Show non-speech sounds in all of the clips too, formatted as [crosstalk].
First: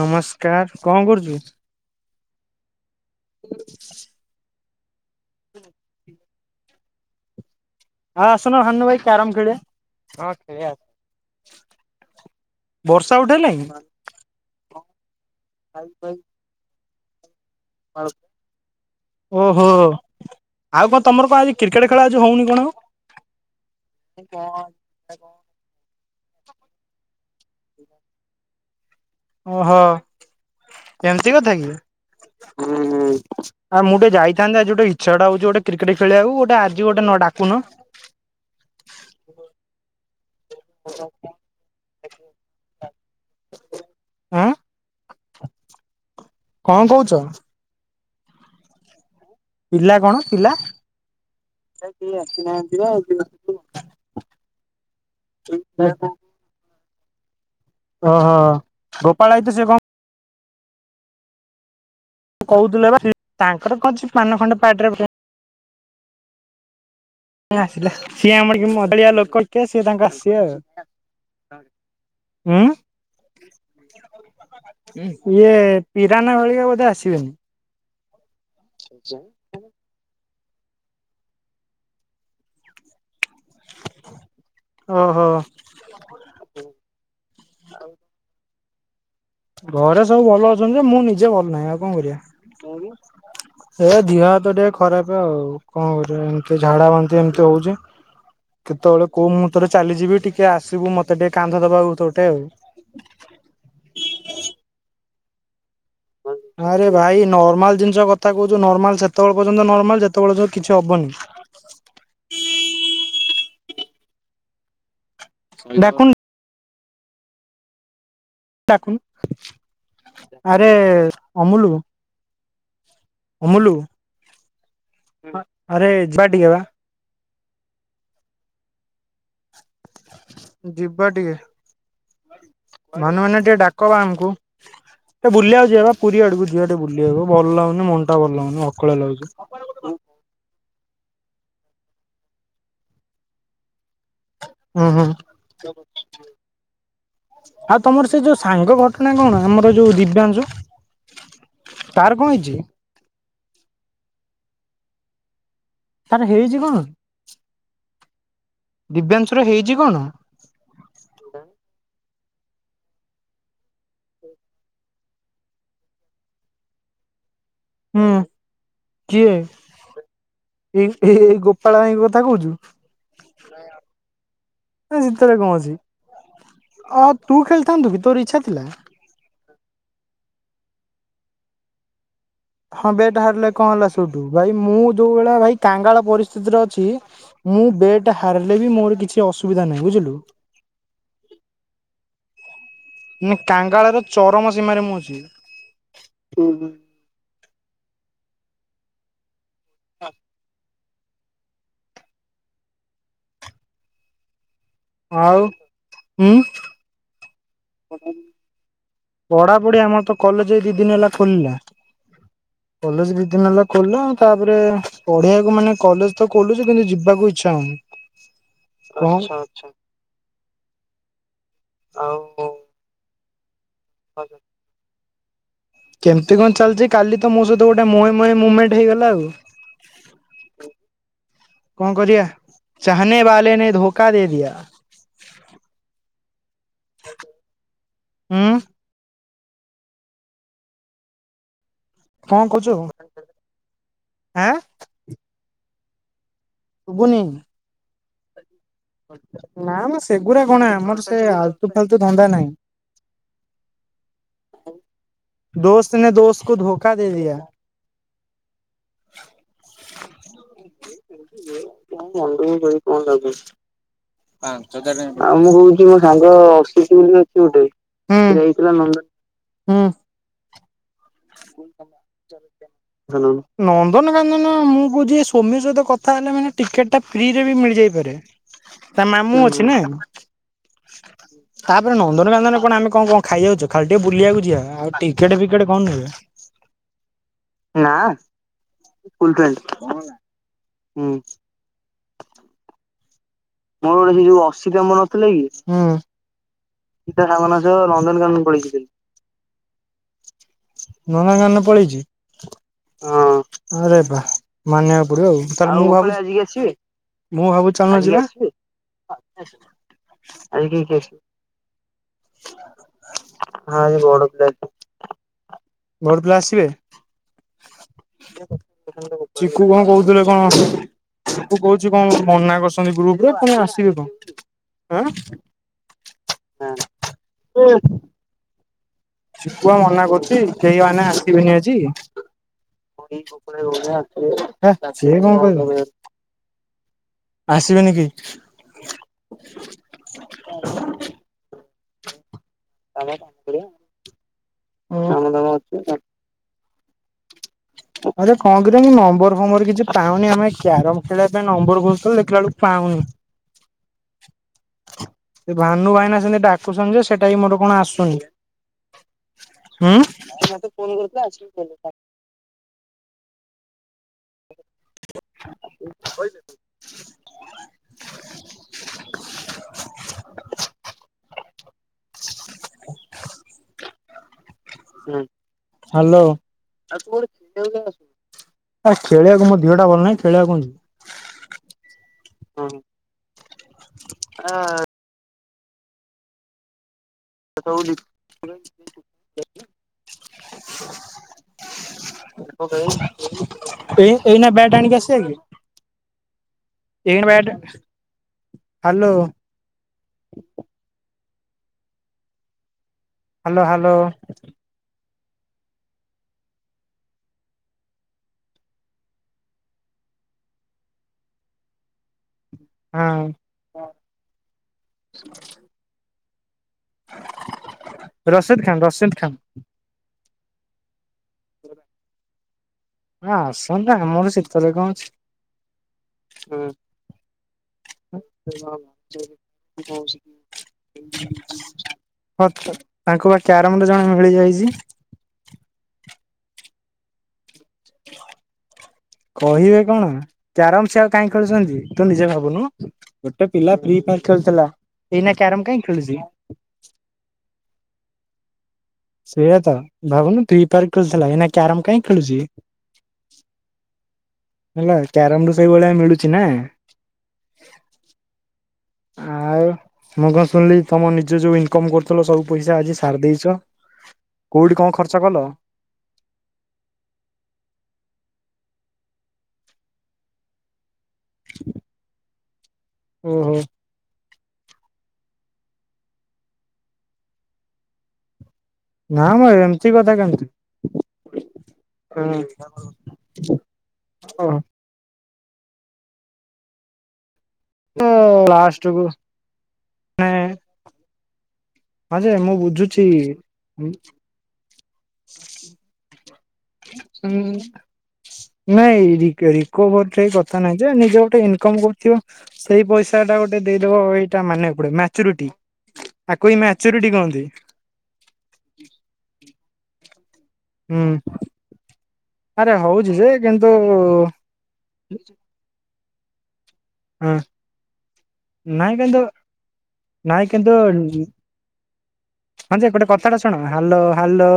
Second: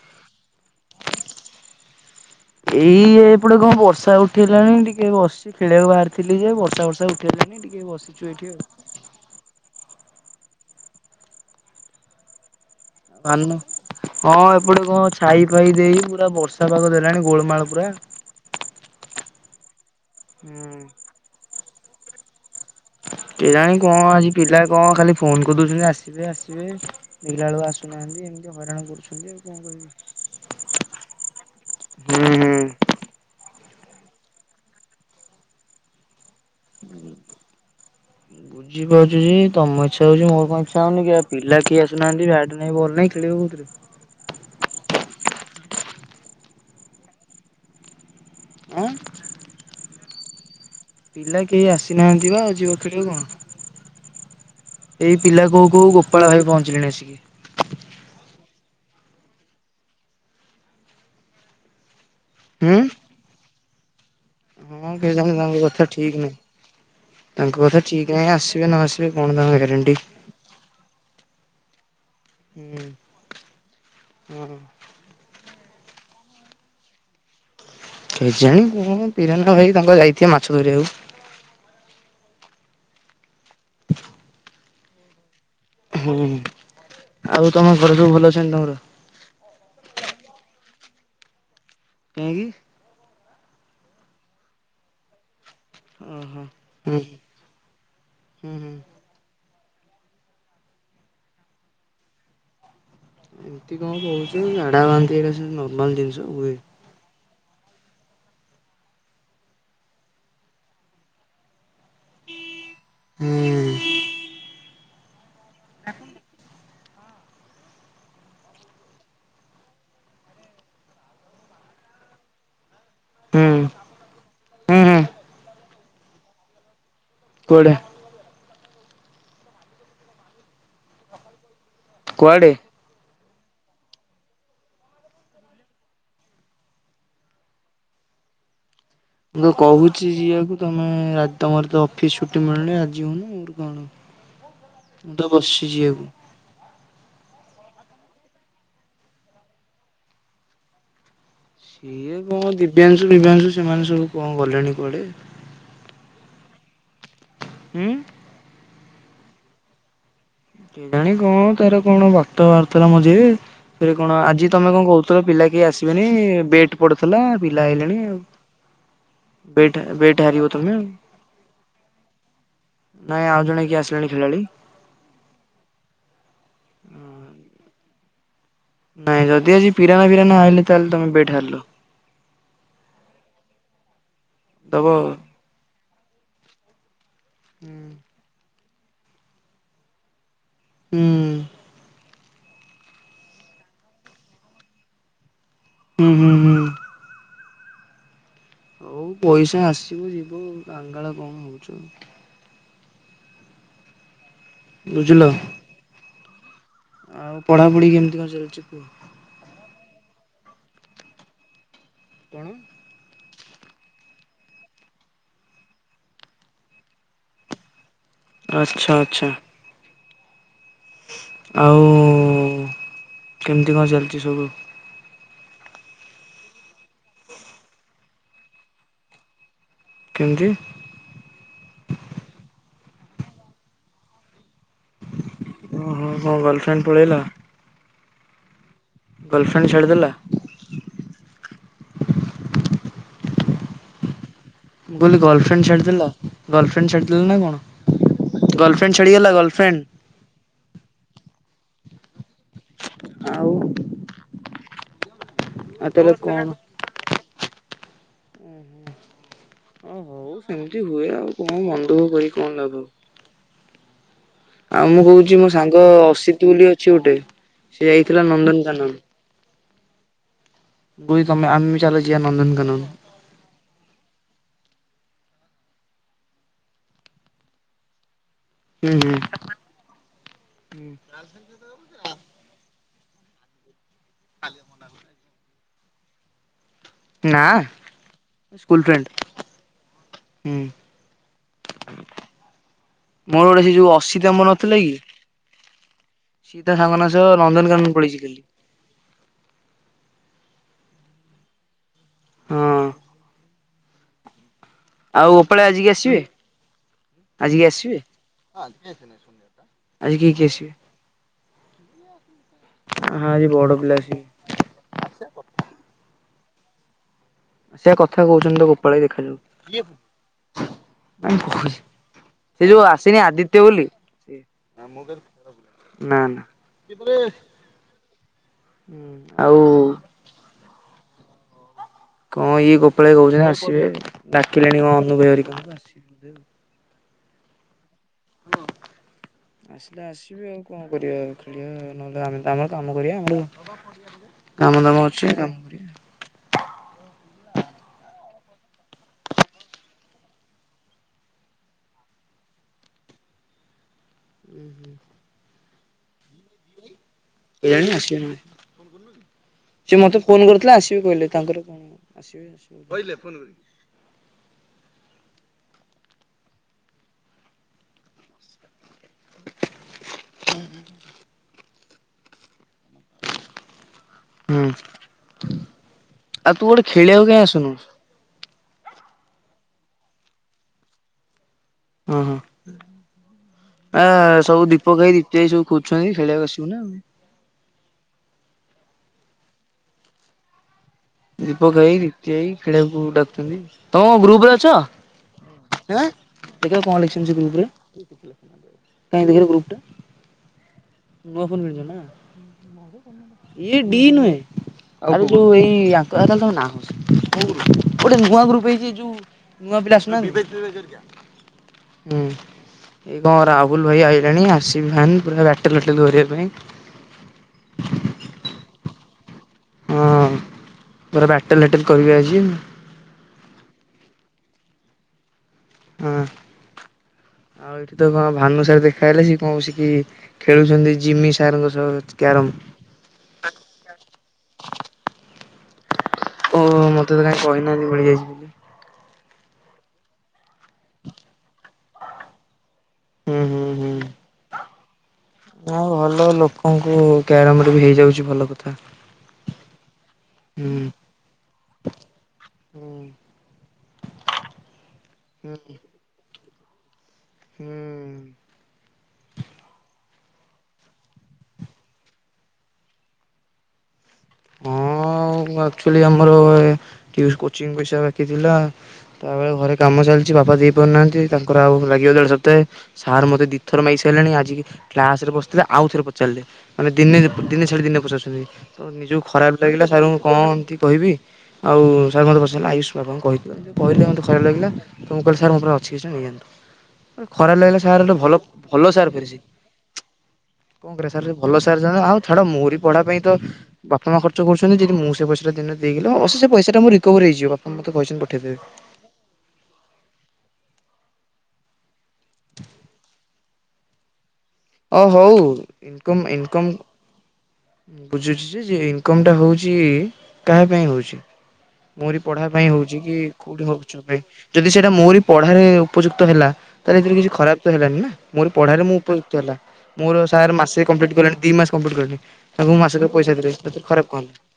ନମସ୍କାର କଣ କରୁଚୁ? ଏଇ ଏପଟେ କଣ ବର୍ଷା ଉଠେଇଲାଣି ଟିକେ ବସିଛି ଖେଳିବାକୁ ବାହାରିି ଥିଲ ଯେ ବର୍ଷା ଫର୍ଷା ଉଠେଇଲାନି ଟିକେ ବସ ହଁ ଆସୁନ ଭାନୁ ଭାଇ କ୍ୟାରାମ ଖେଳିବା ହଁ ଖେଳିବା ଆଉ। ଭାନୁ ହଁ ଏପଟେ କଣ ଛାଇ ଫାଇ ଦେଇକି ପୁରା ବର୍ଷା ପାଗ ଦେଲାଣି ଗୋଳମାଳ ପୁରା। ଓହୋ ଆଉ କଣ ତମର କଣ ଆଜି କ୍ରିକେଟ୍ ଖେଳ ଆଜି ହଉନି କଣ ମ? କେଜାଣି କଣ ଆଜି ପିଲା କଣ ଖାଲି ଫୋନ୍ କରିଦଉଛନ୍ତି ଆସିବେ ଆସିବେ ଦେଖିଲା ବେଳକୁ ଆସୁ ନାହାଁନ୍ତି ଏମିତି ହଇରାଣ କରୁଛ ଓହୋ କେମତି କଥା କି ହୁଁ ହୁଁ। ଆ ମୁଁ ଟିକେ ଯାଇଥାନ୍ତି ଆଜି ଗୋଟେ ଇଛାଟା ହଉଛି ଗୋଟେ କ୍ରିକେଟ୍ ଖେଳିବାକୁ ଗୋଟ ଆଜି ଗୋଟେ ନ ଡାକୁନ। ବୁଝିପାରୁଛି ଯେ ତମ ଇଚ୍ଛା ହଉଛି ମୋର କଣ ଇଚ୍ଛା ହଉନି କି ଆ ପିଲା କେହି ଆସୁନାହାନ୍ତି ବ୍ୟାଟ୍ ନାହିଁ ବଲ ନାହିଁ ଖେଳିବ କଉଥିରେ? ଆଁ। କଣ କଉଛ? ଆଁ? ପିଲା କଣ ପିଲା? ପିଲା କେହି ଆସିନାହାଁନ୍ତି ବା ଆଉ ଯିବ ଖେଳିବ ଓହୋ। କଣ। ଏଇ ପିଲା କୋଉ କୋଉ ଗୋପାଳ ଭାଇ ପହଞ୍ଚିଲେଣି ଆସିକି।। ଓହୋ ଗୋପାଳାଇ ତ ସେ କଣ ହୁଁ କହୁଥିଲ ବା ତାଙ୍କର କ ଛି ପାନ ଖଣ୍ଡେ ପାଟିରେ ହଁ କେଜାଣି ତାଙ୍କ କଥା ଠିକ୍ ନାହିଁ। ତାଙ୍କ ଏ କଥା ଆସିଲା ଠିକ ନାହିଁ ସିଏ ଆମର ଆସିବେ କି ନ ଆସିବେ ମଦଳିଆ କଣ ଲୋକ ତାଙ୍କ କି ସିଏ ଗ୍ୟାରେଣ୍ଟି। ତାଙ୍କ ଆସିବେ ଆଉ। ଉଁ ହୁଁ ଅ। ଉଁ ଇଏ ପିରା ନା ଘରିଆ ବୋଧେ ଆସିବେନି? କେଜାଣି କଣ ପିରାନା ଭାଇ ତାଙ୍କ ଯାଇଥିବେ ମାଛ ଧରିବାକୁ। ଓହୋ। ହୁଁ ଆଉ ତମ ଘର ସବୁ ଭଲ ଅଛନ୍ତି ତମର? ଘରେ ସବୁ ଭଲ ଅଛନ୍ତି ଯେ ମୁଁ ନିଜେ ଭଲ ନାହିଁ ଆଉ କଣ କରିବା କାହିଁକି କାହିଁକି? ଏ ଦିହ ହାତ ଟିକେ ଖରାପେ ଆଉ କଣ କରିବା ଓହୋ ଏମତି ଝାଡା ହୁଁ। ବାନ୍ତି ଏମିତି ହଉଛି। ହୁଁ ହୁଁ କେତେବେଳେ କୋଉ ମୁହୂର୍ତ୍ତ ରେ ଚାଲିଯିବି ଟିକେ ଆସିବୁ। ମତେ ଟିକେ କାନ୍ଧ ଦବାକୁ ତୋଟେ ଆଉ। ଏମିତି କଣ କହୁଛୁ ଝାଡ଼ା ବାନ୍ତି ଏଗୁଡ଼ା ସବୁ ନର୍ମାଲ ଜିନିଷ ହୁଏ। ଆରେ ଭାଇ ନର୍ମାଲ ଜିନିଷ କଥା କହୁଛୁ ନର୍ମାଲ ସେତେବେଳେ ପର୍ଯ୍ୟନ୍ତ ନର୍ମାଲ ସେତେବେଳେ କିଛି ହବନି। ହୁଁ। ଡାକୁନ ଡାକୁନୁ ଆରେ ଅମୁଲୁ ହୁଁ ଅମୁଲୁ ହୁଁ ହୁଁ ଆରେ ଯିବା ଟିକେବା। କୁଆଡେ? ଯିବା ଟିକେ। କୁଆଡ଼େ? ମନେ ମନେ ଟିକେ ଡାକବା ଆମୁକୁ। ସେ ବୁଲିବାକୁ ଯିିବା ବା ପୁରୀ ଆଡକୁ ଯିବା ଟିକେ ବୁଲିବାକୁ ଭଲ ଲାଗୁନି ମନ ଟା ଭଲ ଲାଗୁନି ଅକଳିଆ ଲାଗୁଛି। ମୁଁ ତ କହୁଛି ଯିବାକୁ ତମେ ତମର ତ ଅଫିସ୍ ଛୁଟି ମିଳୁନି ଆଜି ଯିବୁ କଣ? ହୁଁ ହୁଁ। ତ ବସଛି ଯିଆକୁ। ଆଉ ତମର ସେ ଯୋଉ ସାଙ୍ଗ ଘଟଣା କଣ ଆମର ଯୋଉ ଦିବ୍ୟାଂଶୁ। ତାର ସିଏ କଣ ହେଇଛି? ଦିବ୍ୟାଂଶୁ ଦିବ୍ୟାଂଶୁ ସେମାନେ ସବୁ କଣ ଗଲେଣି କୁଆଡେ। ତାର ହେଇଚି କଣ? ହୁଁ ଦିବ୍ୟାଂଶୁର ହେଇଛି କଣ? କେଜାଣି କଣ ତାର କଣ ବାତ ବାହରିଥିଲା ମଝିରେ ଫରେ କଣ ଆଜି ତମେ କଣ କହୁଥିଲ ପିଲା କେହି ଆସିବେନି ବେଟ। ପଡୁଥିଲା ପିଲା ଆଇଲେଣି ହୁଁ ଆଉ। କିଏ ବେଟ ବେଟ୍ ହାରିବ ତୁମେ। କୋଉ କଥା କହୁଛୁ? ନାଇଁ ଆଉ ଜଣେ କିଏ ଆସିଲାଣି ଖେଳାଳି। ସେଥରେ କଣ ଅଛି ଆ ତୁ ଖେଳିଥାନ୍ତୁ କି ତୋର ଇଚ୍ଛା ଥିଲା। ନାଇଁ ଯଦି ଆଜି ପିରାନା ବିିରା ଆଇଲେ ତାହେଲେ ତମେ ବେଟ ହାରିଲ ହଁ ବେଟ ହାରିଲେ କଣ ହେଲା ସେଠୁ ଭାଇ ଦବ ମୁଁ ଆଉ। ଯୋଉ ଭଳି ଭାଇ କାଙ୍ଗାଳ ପରିସ୍ଥିତିରେ ଅଛି। ମୁଁ ବେଟ୍ ହାରିଲେ ବି ମୋର କିଛି ଅସୁବିଧା ନାହିଁ ବୁଝିଲୁ। ହୁଁ ମୁଁ କାଙ୍ଗାଳ ର ଚରମ ସୀମାରେ ମୁଁ ଅଛି। ହୁଁ ହୁଁ ହୁଁ। ଓହୋ ହଉ ପଇସା ଆସିବ ଯିବ ଆ କାଙ୍ଗାଳ କଣ ହଉଛ ଆଉ। ବୁଝିଲ। ଆଉ ହୁଁ ଆଉ ପଢ଼ାପଢ଼ି କେମତି କଣ ଚାଲିଛି? ପଢାପଢି ଆମର ତ କଲେଜ ଦି ଦିନ ହେଲା ଖୋଲିଲା। କଣ କଲେଜ ବି ଦିନ ହେଲା ଖୋଲଆ ତାପରେ ପଢିବାକୁ ମାନେ କଲେଜ ତ ଖୋଲୁଛ କିନ୍ତୁ ଯିବାକୁ ଇଚ୍ଛା ହଉନି। ଆଚ୍ଛା ଆଚ୍ଛା କଣ ଆଉ କେମିତି କଣ ଚାଲିଛି ସବୁ କେମିତି କଣ ଚାଲିଛି କାଲି ତ ମୋ ସହିତ ଗୋଟେ ମୋଇଁ ମୋଇଁ ମୁଭମେଣ୍ଟ ହେଇଗଲା ଆଉ କେମିତି? କଣ କରିଆ ଚାହାନେ ବାଲେ ନେ ଧୋକା ଦେ ଦିଆ। ଓହୋ ଗର୍ଲଫ୍ରେଣ୍ଡ ପଳେଇଲା। ହଁ ଗର୍ଲଫ୍ରେଣ୍ଡ ଛାଡ଼ିଦେଲା। କଣ କହୁଛୁ ଆଁ ମୁଁ କହିଲି ଗଲଫ୍ରେଣ୍ଡ ଛାଦିଦେଲା ଗଲଫ୍ରେଣ୍ଡ ଶୁଭୁନି ଛାଡିଦଥିଲ ନା କଣ? ଗର୍ଲଫ୍ରେଣ୍ଡ ଛାଡିଗଲା ଗର୍ଲଫ୍ରେଣ୍ଡ ନା ମ ସେଗୁଡା କଣ ମୋର ସେ ଆଲତୁ ଫାଲତୁ ଧନ୍ଦା ନାହିଁ। ଆଉ ଆଉ ଦୋସ୍ତ ନେ ତାହେଲେ କଣ? ଦୋସ୍ତକୁ ଧୋଖା ଦେ ଦିଆ। ଓ ହଉ ସେମିତି ହୁଏ ଆଉ କଣ ମନଦୁଃଖ କରି କଣ ମୁଣ୍ଡକୁ ଲାଭ। [inaudible] ଆଉ ମୁଁ କହୁଛି ମୋ ସାଙ୍ଗ ଅସିଥ ବୋଲି ଅଛି ଗୋଟେ ସେ ଯାଇଥିଲା ନନ୍ଦନକାନନ। ମୁଁ ନନ୍ଦନ ହୁଁ ବୁଇ ତମେ ଆମେ ଚାଲ ଯିଆ ନନ୍ଦନକାନନ। ନନ୍ଦନକାନନ୍ଦନ ମୁଁ କହୁଛିି ସୋମୀ ସହିତ କଥା ହେଲେ ମାନେ ଟିକେଟ ଟା ଫ୍ରିରେ ବି ମିଳିଯାଇପାରେ। ହୁଁ ତା ହୁଁ। ମାମୁଁ ଅଛି ନା ତା ଏରେ ନନ୍ଦନକାନନ କଣ ଆମ କଣ କଣ ଖାଇଯାଉଛେ ଖାଲି ଟିକେ ବୁିଲିବାକୁ ଯିବା ଆଉ ଟିକେଟ ଫିକେଟ କଣ ନୁହେ। ନା ନା ସ୍କୁଲ ଫ୍ରେଣ୍ଡ ଫୁଲ ହୁଁ [inaudible] ମୋର ଯୋଉ ମୋର ଗୋଟେ ସେ ଅସିତ ଯୋଉ ଆମର ନଥିଲା [unintelligible] ମୋର ନଥିଲା କି [unintelligible] ସିଏ ତା ସାଙ୍ଗମାନଙ୍କ ସହ ନନ୍ଦନକାନନ ପଳେଇଛି କାଲି। [unintelligible] ପଳେଇଥିଲେ। ନନ୍ଦନକାନନ ପଳେଇଚି? ହଁ ଆରେ ବା ମାନିବାକୁ ପଡିବ ଆଉ, ଓପାଳି ତାହେଲେ ଆଜିକି ମୁଁ ଆସିବେ ଭାବୁଚି ମୁଁ ଆଜିକି ଭାବୁଚି ଆସିବେ ଚାଲୁନ ଯିବା। [inaudible] ଆଜି କିଏ କିଏ ଆସିବେ? [unintelligible] ବଡ ହଁ ଆଜି ବଡ ପିଲା ପିଲା ଆସିବେ? ଚିକୁ ସେୟା କଣ କଥା କହୁଛନ୍ତି ତ ଗୋପାଳ ଭାଇ ଦେଖାଯାଉ କହୁଥିଲେ କଣ ନାଇଁ ଚିକୁ କହୁଛି କହୁଚି କଣ ମନା ସେ ଯୋଉ କରିଛନ୍ତି ଆସିନି ଗ୍ରୁପରେ ଆଦିତ୍ୟ ପୁଣି ଆସିବେ କଣ। ନା-ନା। ଚିକୁ ବା ମନା କରୁଚି, କେହି ମାନେ ଆସିବେନି ଆଜି। କଣ ଇଏ ଗୋପାଳ ଭାଇ କହୁଛନ୍ତି ଆସିବେ ହେ ଡାକିଲେଣି ଅନୁ ସିଏ ଭାଇ କଣ ହେରିକା କହିବ। ଙ୍କୁ ଆସିବେ ବୋଧେ ଆଉ। ଆସିବେନି କେହି? ଆସିଲେ ଆସିବେ ଆଉ କଣ କରିଆ ଖେଳିଆ ନହେଲେ ଆମେ ଆମର କାମ କରିଆ ଆମର କାମ ଦାମ ଅଛି କାମ କରିଆ। ଆରେ କଣ କିରେ ମୁଁ ନମ୍ବର୍ ଫମ୍ୱର୍ କିଛି ପାଉନି, ଆମେ କ୍ୟାରମ୍ ଖେଳିବା ପାଇଁ ନମ୍ବର୍ ଖୋଜୁଥେଲି ଦେଖିଲା ବେଳକୁ ପାଉନି। ଉୁଁ ହୁଁ ସେ ଭାନୁ ଭାଇନା ସେନ୍ତି ଡାକୁଛନ୍ତି ଯେ, ସେଟା ବି ମୋରେ କଣ ଆସୁନି। ହୁଁ। ସିଏ ମତେ ଫୋନ୍ କରିଥିଲେ ଆସିବେ କହିଲେ ତାଙ୍କର କଣ ଆସିବେ। କହିଲେ? ହୁଁ ହ ହୁଁ। ହାଲୋ। ଖେଳିବାକୁ କାଇଁ ଆସୁନୁ [unintelligible] ଖେଳିଆକୁ ମୋ ଦେହଟା ଭଲ ନାହିଁ ଖେଳିଆକୁ କଣ ଯିବି। ହଁ-ହଁ। ଆ ସବୁ ଦୀପକ ହାଇ ଦୀପ୍ତି ହାଇ ସବୁ ଖୋଜୁଚନ୍ତି ଖେଳିଆକୁ ଆସିବୁ ନା ଆଉ। [inaudible] ଦୀପକ ହାଇ ଦୀପ୍ତି ହାଇ ହଁ ଖେଳିଆକୁ ଡାକଚନ୍ତି, ତମେ ଏଇ କଣ ଗ୍ରୁପ୍ ଏଇନା ରେ ବ୍ୟାଟ୍ ଅଛ? ଆଣିକି ଆସିବା କି ଦେଖେଇଲ କଣ ଏଇନା ଲେଖଛନ୍ତି ସେ ବ୍ୟାଟ୍ ଗ୍ରୁପ୍ ରେ, ହ୍ୟାଲୋ କାଇଁ ଦେଖେଇଲ ଗ୍ରୁପ୍ ଟା। ନୂଆ ଫୋନ୍ କିଣିଚ ନାଁ? ହ୍ୟାଲୋ ହ୍ୟାଲୋ ଆରେ ଯୋଉ ଏଇ ଆଙ୍କ ଆଉ ତାହେଲେ ତମେ ନାହଁ, ଗୋଟେ ନୂଆ ଗ୍ରୁପ୍ ହେଇଛି ଏ ଯୋଉ ନୂଆ ପିଲା ଆସୁନାହାନ୍ତି। ଇଏ ହଁ କଣ ରାହୁଲ୍ ଭାଇ ଆଇଲାଣି ଆର୍ ସିବି ଫ୍ୟାନ୍, ପୁରା ବ୍ୟାଟେଲ୍ ଫ୍ୟାଟେଲ୍ କରିବା ପାଇଁ। ରସିଦ ଖାନ୍ ରସିନ୍ଦ୍ ଖାନ୍। ହଁ ପୁରା ବ୍ୟାଟେଲ୍ ଫ୍ୟାଟେଲ୍ କରିବେ ଆଜି ଆଉ। ଆସନ୍ତୁ ଆମର ସିତେରେ କଣ ଅଛି। ହଁ। ଆଉ ଏଠି ତ କଣ ଭାନୁ ସାର୍ ଦେଖା ହେଲେ, ସିଏ କଣ ବସିକି ଖେଳୁଛନ୍ତି ଜିମି ସାର୍ ଙ୍କ ସହ। କ୍ୟାରମ ହଁ ତାଙ୍କୁ ବା କ୍ୟାରମ୍ ର ଜଣେ ମିଳିଯାଇଚି। ଓ ମତେ ତ କାଇଁ କହିନାହାନ୍ତି ମିଳିଯାଇଚି। କହିବେ କଣ କ୍ୟାରମ୍ ସିଏ ଆଉ କାହିଁ ଖେଳୁଚନ୍ତି, ତୁ ନିଜେ ଭାବୁନୁ। ହୁଁ ଗୋଟେ ହୁଁ ପିଲା ଫ୍ରି ହୁଁ ଫାୟାର୍ ଖେଳୁଥିଲା, ଏଇନା କ୍ୟାରମ୍ କାଇଁ ଖେଳୁଚି। [unintelligible] କ୍ୟାରମ୍ ରେ ବି ହେଇଯାଉଛି ଭଲ କଥା। ସେଇଆ ତ ଭାବୁନୁ ଫ୍ରି ହୁଁ ଫାୟାର୍ ଖେଳୁଥିଲା, ଏଇନା କ୍ୟାରମ୍ କାହିଁ ଖେଳୁଚି। ହୁଁ ହେଲା କ୍ୟାରମ୍ ରୁ ହୁଁ ସେଇଭଳିଆ ମିଳୁଚି ନା। ହୁଁ। ଆଉ [inaudible] ମୁଁ କଣ ଶୁଣିଲି ତମ ନିଜେ ଯୋଉ ଇନକମ୍ କରୁଥିଲ ସବୁ ପଇସା ଆଜି ସାରି ଦେଇଚ। କେଉଠି କଣ ଖର୍ଚ୍ଚ କଲ? ଆକ୍ଚୁଲି ଆମର କୋଚିଙ୍ଗ ପଇସା ବାକି ଥିଲା। ତାପରେ ଘରେ କାମ ଚାଲିଚି ବାପା ଦେଇ ପାରୁନାହାନ୍ତି। ତାଙ୍କର ଆଉ ଲାଗିଗଲା ଗୋଟେ ସପ୍ତାହେ ସାର୍ ମତେ ଓହୋ ଦି ଥର ମାଗିସାଇଲେଣି ଆଜିକି କ୍ଲାସରେ ବସିଥିଲେ ଆଉ ଥେରେ ପଚାରିଲେ ମାନେ ଦିନେ ପ୍ ଦିନେ ଛାଡି ଦିନେ ପଚାରୁଛନ୍ତି ତ ନିଜକୁ ନା ମ ଖରାପ ଲାଗିଲା ଏମିତି କଥା ସାରଙ୍କୁ କଁ କେମିତି ଏମତି କହିବି। ଆଉ ସାର୍ ମତେ ପଚାରିଲେ ଆୟୁଷ୍ ବାବାଙ୍କୁ କହିଥିଲ ଇନ୍ତି ଯୋଉ କହିଲେ ମତେ ଖରାପ ଓହୋ। ଲାଗିଲା। ତ ମୁଁ କହିଲି ସାର୍ ମୋ ପାଖରେ ଅଛି କିଛିଟା ନେଇଯାଆନ୍ତୁ ଖରାପ ଲାଗିଲା ସାର୍ ଗୋଟେ ଭଲ ଭଲ ଲାଷ୍ଟକୁ ସାର୍ ଫେରେ ସିଏ। ମାନେ କଁ କରିଆ ସାର୍ ଯୋଉ ଭଲ ସାର୍ ଜଣେ ଆଉ ହଁ ଯେ ଛାଡ ମୁଁ ମୋରି ପଢା ବୁଝୁଛି ପାଇଁ ତ ବାପ ମା ଖର୍ ଚ କରୁଛନ୍ତି ଯେଦି ମୁଁ ସେ ପଇସାଟା ଦିନେ ଦେଇଗେଲେ ଅସୁ ସେ ପଇସାଟା ମୁଁ ରି [inaudible] ନାଇଁ ରିକ୍ ରିକୋଭରି ଠେଇ କଥା ନାହିଁ ଯେ ନିଜେ ଗୋଟେ ଇନକମ୍ କରୁଥିବ ସେଇ ପଇସାଟା ଗୋ ଗୋଟେ ଦେଇଦବ ଏଇଟା ମାନେ ଗୋଟେ ଅ ହଉ ମ୍ୟାଚୁରୁଟି ଆକୁ ହିଁ ମ୍ୟାଚୁରୁଟି କହନ୍ତି। ଉଁ ବୁଝୁଛି ଯେ ଯେ ଇନକମଟା ହଉଚି କାହା ପାଇଁ ହୁଁ ହଉଛି। ମୋରି ପଢା ପାଇଁ ଆରେ ହଉଛି କି ଯେ କୋଉଠି କିନ୍ତୁ ହଉଛ ଭାଇ ଯଦି ସେଇଟା ମୋରି ପ ଢାରେ ଉପଯୁକ୍ତ ହେଲା ତାହେରେ ଏଥିରେ କିଛି ହଁ ଖରାପ ତ ହେଲାନି ନା ମୋରି ପଢାରେ ନାଇଁ ମୁଁ କିନ୍ତୁ ଉପଯୁକ୍ତ ହେଲା। ମୋର ନାଇଁ ସାର୍ କିନ୍ତୁ ମାସେ କମ୍ପ୍ଲିଟ ହଁ କଲେଣି ଦି ମାସ କମ୍ପ୍ଲିଟ କଲେଣି। ତାଙ୍କୁ ମୁଁ ଯେ ଗୋଟେ ମାସେକେରେ ପଇସା କଥାଟା ଦେଲି ଶୁଣ ତ ଏଥିରେ ହାଲୋ ଖରାପ କନ୍ ହାଲୋ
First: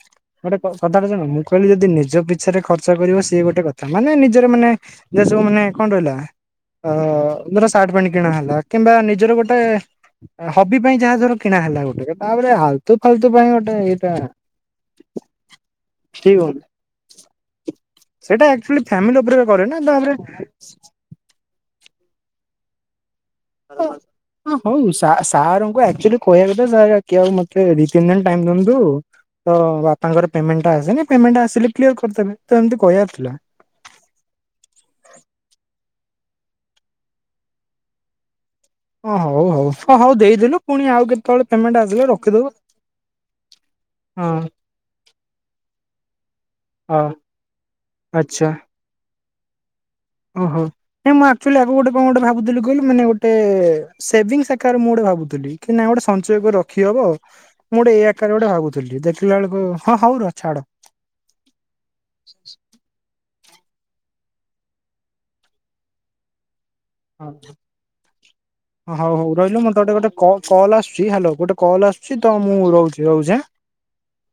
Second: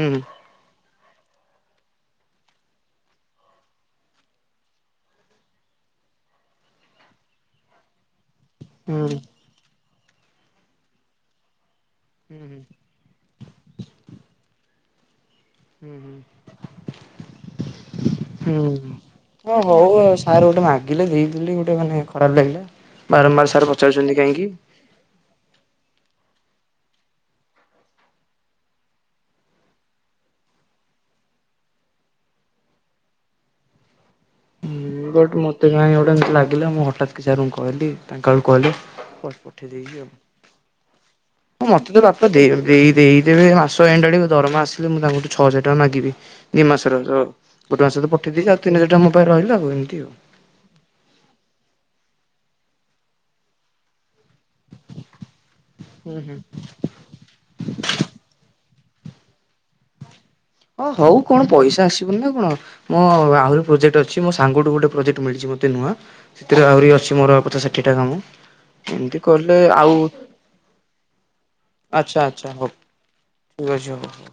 ହୁଁ ହୁଁ। ଗୋଟେ କ କଥାଟେ ଶୁଣ ମୁଁ କହିଲି ଯଦି ନିଜ ପିଛେରେ ଖର୍ଚ୍ଚ କରିବ ସିଏ ଗୋଟେ କଥା ମାନେ ନିଜର ମାନେ ଯେ ସବୁ ମାନେ କଁ ରହିଲା ଅ ଧର ସାର୍ଟ ପେଣ୍ଟ କିଣା ହେଲା ହୁଁ କିମ୍ବା ହୁଁ ନିଜର ଗୋଟେ ହବି ପାଇଁ ଯାହା ଧର କିଣା ହେଲା ଗୋଟେ ହୁଁ ତାପରେ ଆଲତୁପ୍ ଫାଲତୁ ପାଇଁ ଗୋଟେ ଏଇଟା ହୁଁ ହୁଁ। ଠିକ ହଉନି। ସେଇଟା ହୁଁ ଆକ୍ଚୁଆଲି ଫ୍ୟାମିଲି ଉପରେ ହ କରେ ନା ହଉ ତାପରେ ଆଉ ସାର୍ ଗୋଟେ ମା ଗିଲେ ଦେଇଦେଲି ଗୋଟେ ମାନେ ଖରାପ ଲାଗିଲା ବାରମ୍ବାର ସା [inaudible] ହଁ ହଁ ହଉ ସା ସାରଙ୍କୁ ଆଗ୍ ଆକ୍ଚୁଏଲି କହିଆ କଥା ସାରେ କି ଆଉ [unintelligible] ଆଉ ମତେ ଦି ତିନ ଦିନ ଟାଇମ୍ ଦିଅନ୍ତୁ। ତ ବାପାଙ୍କର ପେମେଣ୍ଟଟା ଆସିନି ପେମେଣ୍ଟଟା ଆସିଲେ କ୍ଲିୟର କରିଦେବେ ତ ଏମତି କହିଆର ଥିଲା। ଉଁ ବଟ୍ ମତେ କାଁଇ ଗୋଟେ ଏମତି ଲାଗିଲା ମୁଁ ହଠାତ୍ କି ସାରଙ୍କୁ କହିଲି ତାଙ୍କ ଆଡୁ କହିଲେ। ହଁ ପ ହଉ ହଉ ପଠେଇ ହଁ ଦେଇଚି ଆଉ ହଉ ଦେଇଦେଲୁ ପୁଣି ଆଉ କେତେବେଳେ ହଁ ପେମେଣ୍ଟ ମତେ ତ ଆସିଲେ ବାପା ଦେଇ ରଖିଦବୁ ଉଁ ଦେଇ ଦେଇଦେବେ ମାସ୍ ତ ଏଣ୍ଡ୍ ଆଡିକି ହଁ। ଦରମା ଆସିଲେ ମୁଁ ତାଙ୍କୁଠୁ ଛଅ ହଜାର ଟଙ୍କା ମାଗିବି ଦି ମାସର ହଁ ର ଗୋଟେ ମାସର ତ ପେଠେଇ ଦେଇଚି ଆଉ ତିନି ହଜାର ଟଙ୍କା ମୋ ପାଖେରେ ରହିଲା ଆଉ ଏମତି ଆଉ। ଓ ହୋ। ନାଇଁ ମୁଁ ଆକ୍ଚୁଏଲି ଆଗକୁ ଗୋଟେ କଁ ଗୋଟେ ଭାବୁଥିଲି କହିଲୁ ମାନେ ଗୋଟେ ସେଭିଙ୍ଗସ୍ ଆକାର ମୁଁ ଗୋଟେ ଭାବୁଥିଲି। କି ନାଁ ଗୋଟେ ହୁଁ ହୁଁ ସଞ୍ଚୟ କରି ରଖି ହବ। ମୁଁ ଗୋଟେ ଏ ଆକାରର ଗୋଟେ ଭାବୁଥିଲି ଦେଖିଲାବେଳୁକୁ ହଁ ହଉ ରୁଅ ଛାଡ। ଅ ହଉ କଣ ପଇସା ଆସିବନି ନା କଣ। ମୋ ଆହୁରି ପ୍ରୋଜେକ୍ଟ ଅଛି ମୋ ସାଙ୍ଗଠୁ ଗୋଟେ ପ୍ରୋଜେକ୍ଟ ମିଳିଛି ମତେ ନୂଆ ସେଥେରେ ଆହୁରି ଅ ଅଛି ମୋର ପଚାଶ ଷାଠିଏଟା କାମ। ହଁ ହଉ ଏମିତି ହଉ କଲେ ରହିଲୁ ମତେ ଆଉ ଗୋଟେ ଗୋଟେ କଲ୍ କଲ୍ ଆସୁଚି ହାଲୋ ଗୋଟେ କଲ୍ ଆସୁଚି ତ ମୁଁ ରହୁଚି ରହୁଚି ହାଁ। ଠିକ୍ ଅଛି ହଉ।